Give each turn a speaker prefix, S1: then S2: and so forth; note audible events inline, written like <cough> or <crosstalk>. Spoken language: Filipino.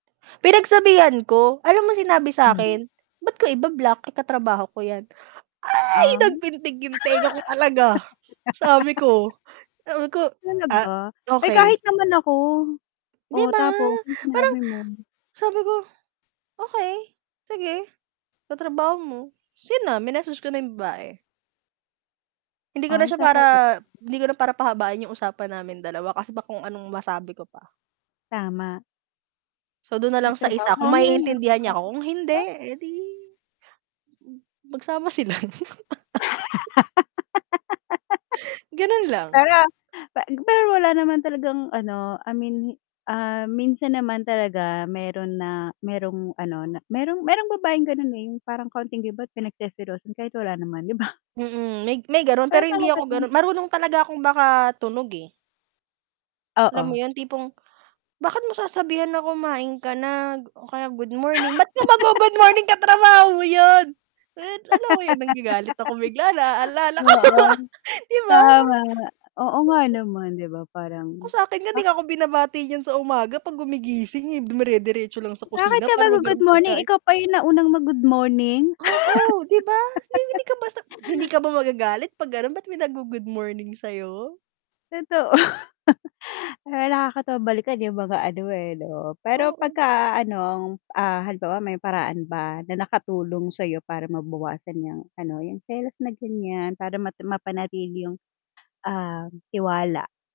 S1: Pinagsabihan ko, alam mo sinabi
S2: <unintelligible>
S1: sa'kin? "Ba't ko iba-block, eh, katrabaho ko yan?" Ay!
S2: Um.
S1: Nagpintig yung tenga ko talaga! Sabi ko sabi ko,
S2: <laughs>
S1: "Ah,
S2: Talaga? Eh,
S1: okey."
S2: kahit naman ako.
S1: 'Di
S2: Oh,
S1: ba?
S2: tapos anong
S1: Parang
S2: sinabi mo?
S1: sabi ko, "Okey, sige, katrabaho mo." ta's 'yon na, minessage ko na yung babae. Hindi ko na
S2: Ay,
S1: siya para
S2: talaga <unintelligible>
S1: hindi ko na para pahabain yung usapan namin dalawa kasi baka kung anong masabi ko pa.
S2: Tama.
S1: So dun na lang sa
S2: Katrabaho.
S1: isa,
S2: Oo
S1: kung
S2: nga naman.
S1: maiintindihan niya ako, kung hindi,
S2: <unintelligible> Sa
S1: eh, 'di mm magsama sila. <laughs> Ganun
S2: <laughs>
S1: lang.
S2: Pero, pe pero wala naman talagang ano, I mean, ah, minsan naman talaga meron na, merong ano na merong merong babaeng ganun, eh yung parang konting kibot pinagseselosan, kahit wala naman 'di ba?
S1: Mm, may may ganun
S2: Kaya
S1: pero
S2: pala
S1: hindi ako
S2: gano'n.
S1: gano marunong talaga akong makatunog, eh. Alam mo
S2: Oo.
S1: 'yon, tipong, bakit mo sasabihan na, "Kumain ka na?" o kaya "Good
S2: <gasps>
S1: morning." ba't ka mag-gu-good morning, katrabaho mo 'yon? What? Alam mo 'yon, nagagalit ako bigla,
S2: <laughs>
S1: naaalala ko.
S2: Oo.
S1: <laughs> 'Di ba, para
S2: Tama nga. Oo nga
S1: sobra.
S2: naman, 'di ba parang,
S1: Kung sa'kin nga di
S2: bakit
S1: nga 'ko binabati niyan sa umaga 'pag gumigising, eh. Dumire-diretso lang sa
S2: bakit
S1: kusina
S2: ka
S1: para
S2: mag-go-good
S1: maghanap
S2: morning?
S1: pagkain.
S2: Ikaw pa yung naunang mag-good morning?
S1: Oo, 'di ba? Hinding-hindi ka basta
S2: <laughs>
S1: hindi
S2: <gasps>
S1: ka ba magagalit 'pag gano'n, ba't may nag-gu-good morning sa'yo?
S2: Totoo. <laughs> Alam mo nakakatawa balikan yung mga ano, eh, 'no? Pero
S1: Oo.
S2: pagka anong, ah, halimbawa may paraan ba na nakatulong sa iyo para mabawasan yang ano, yung selos na ganiyan, para mata mapanatili yung, um, tiwala?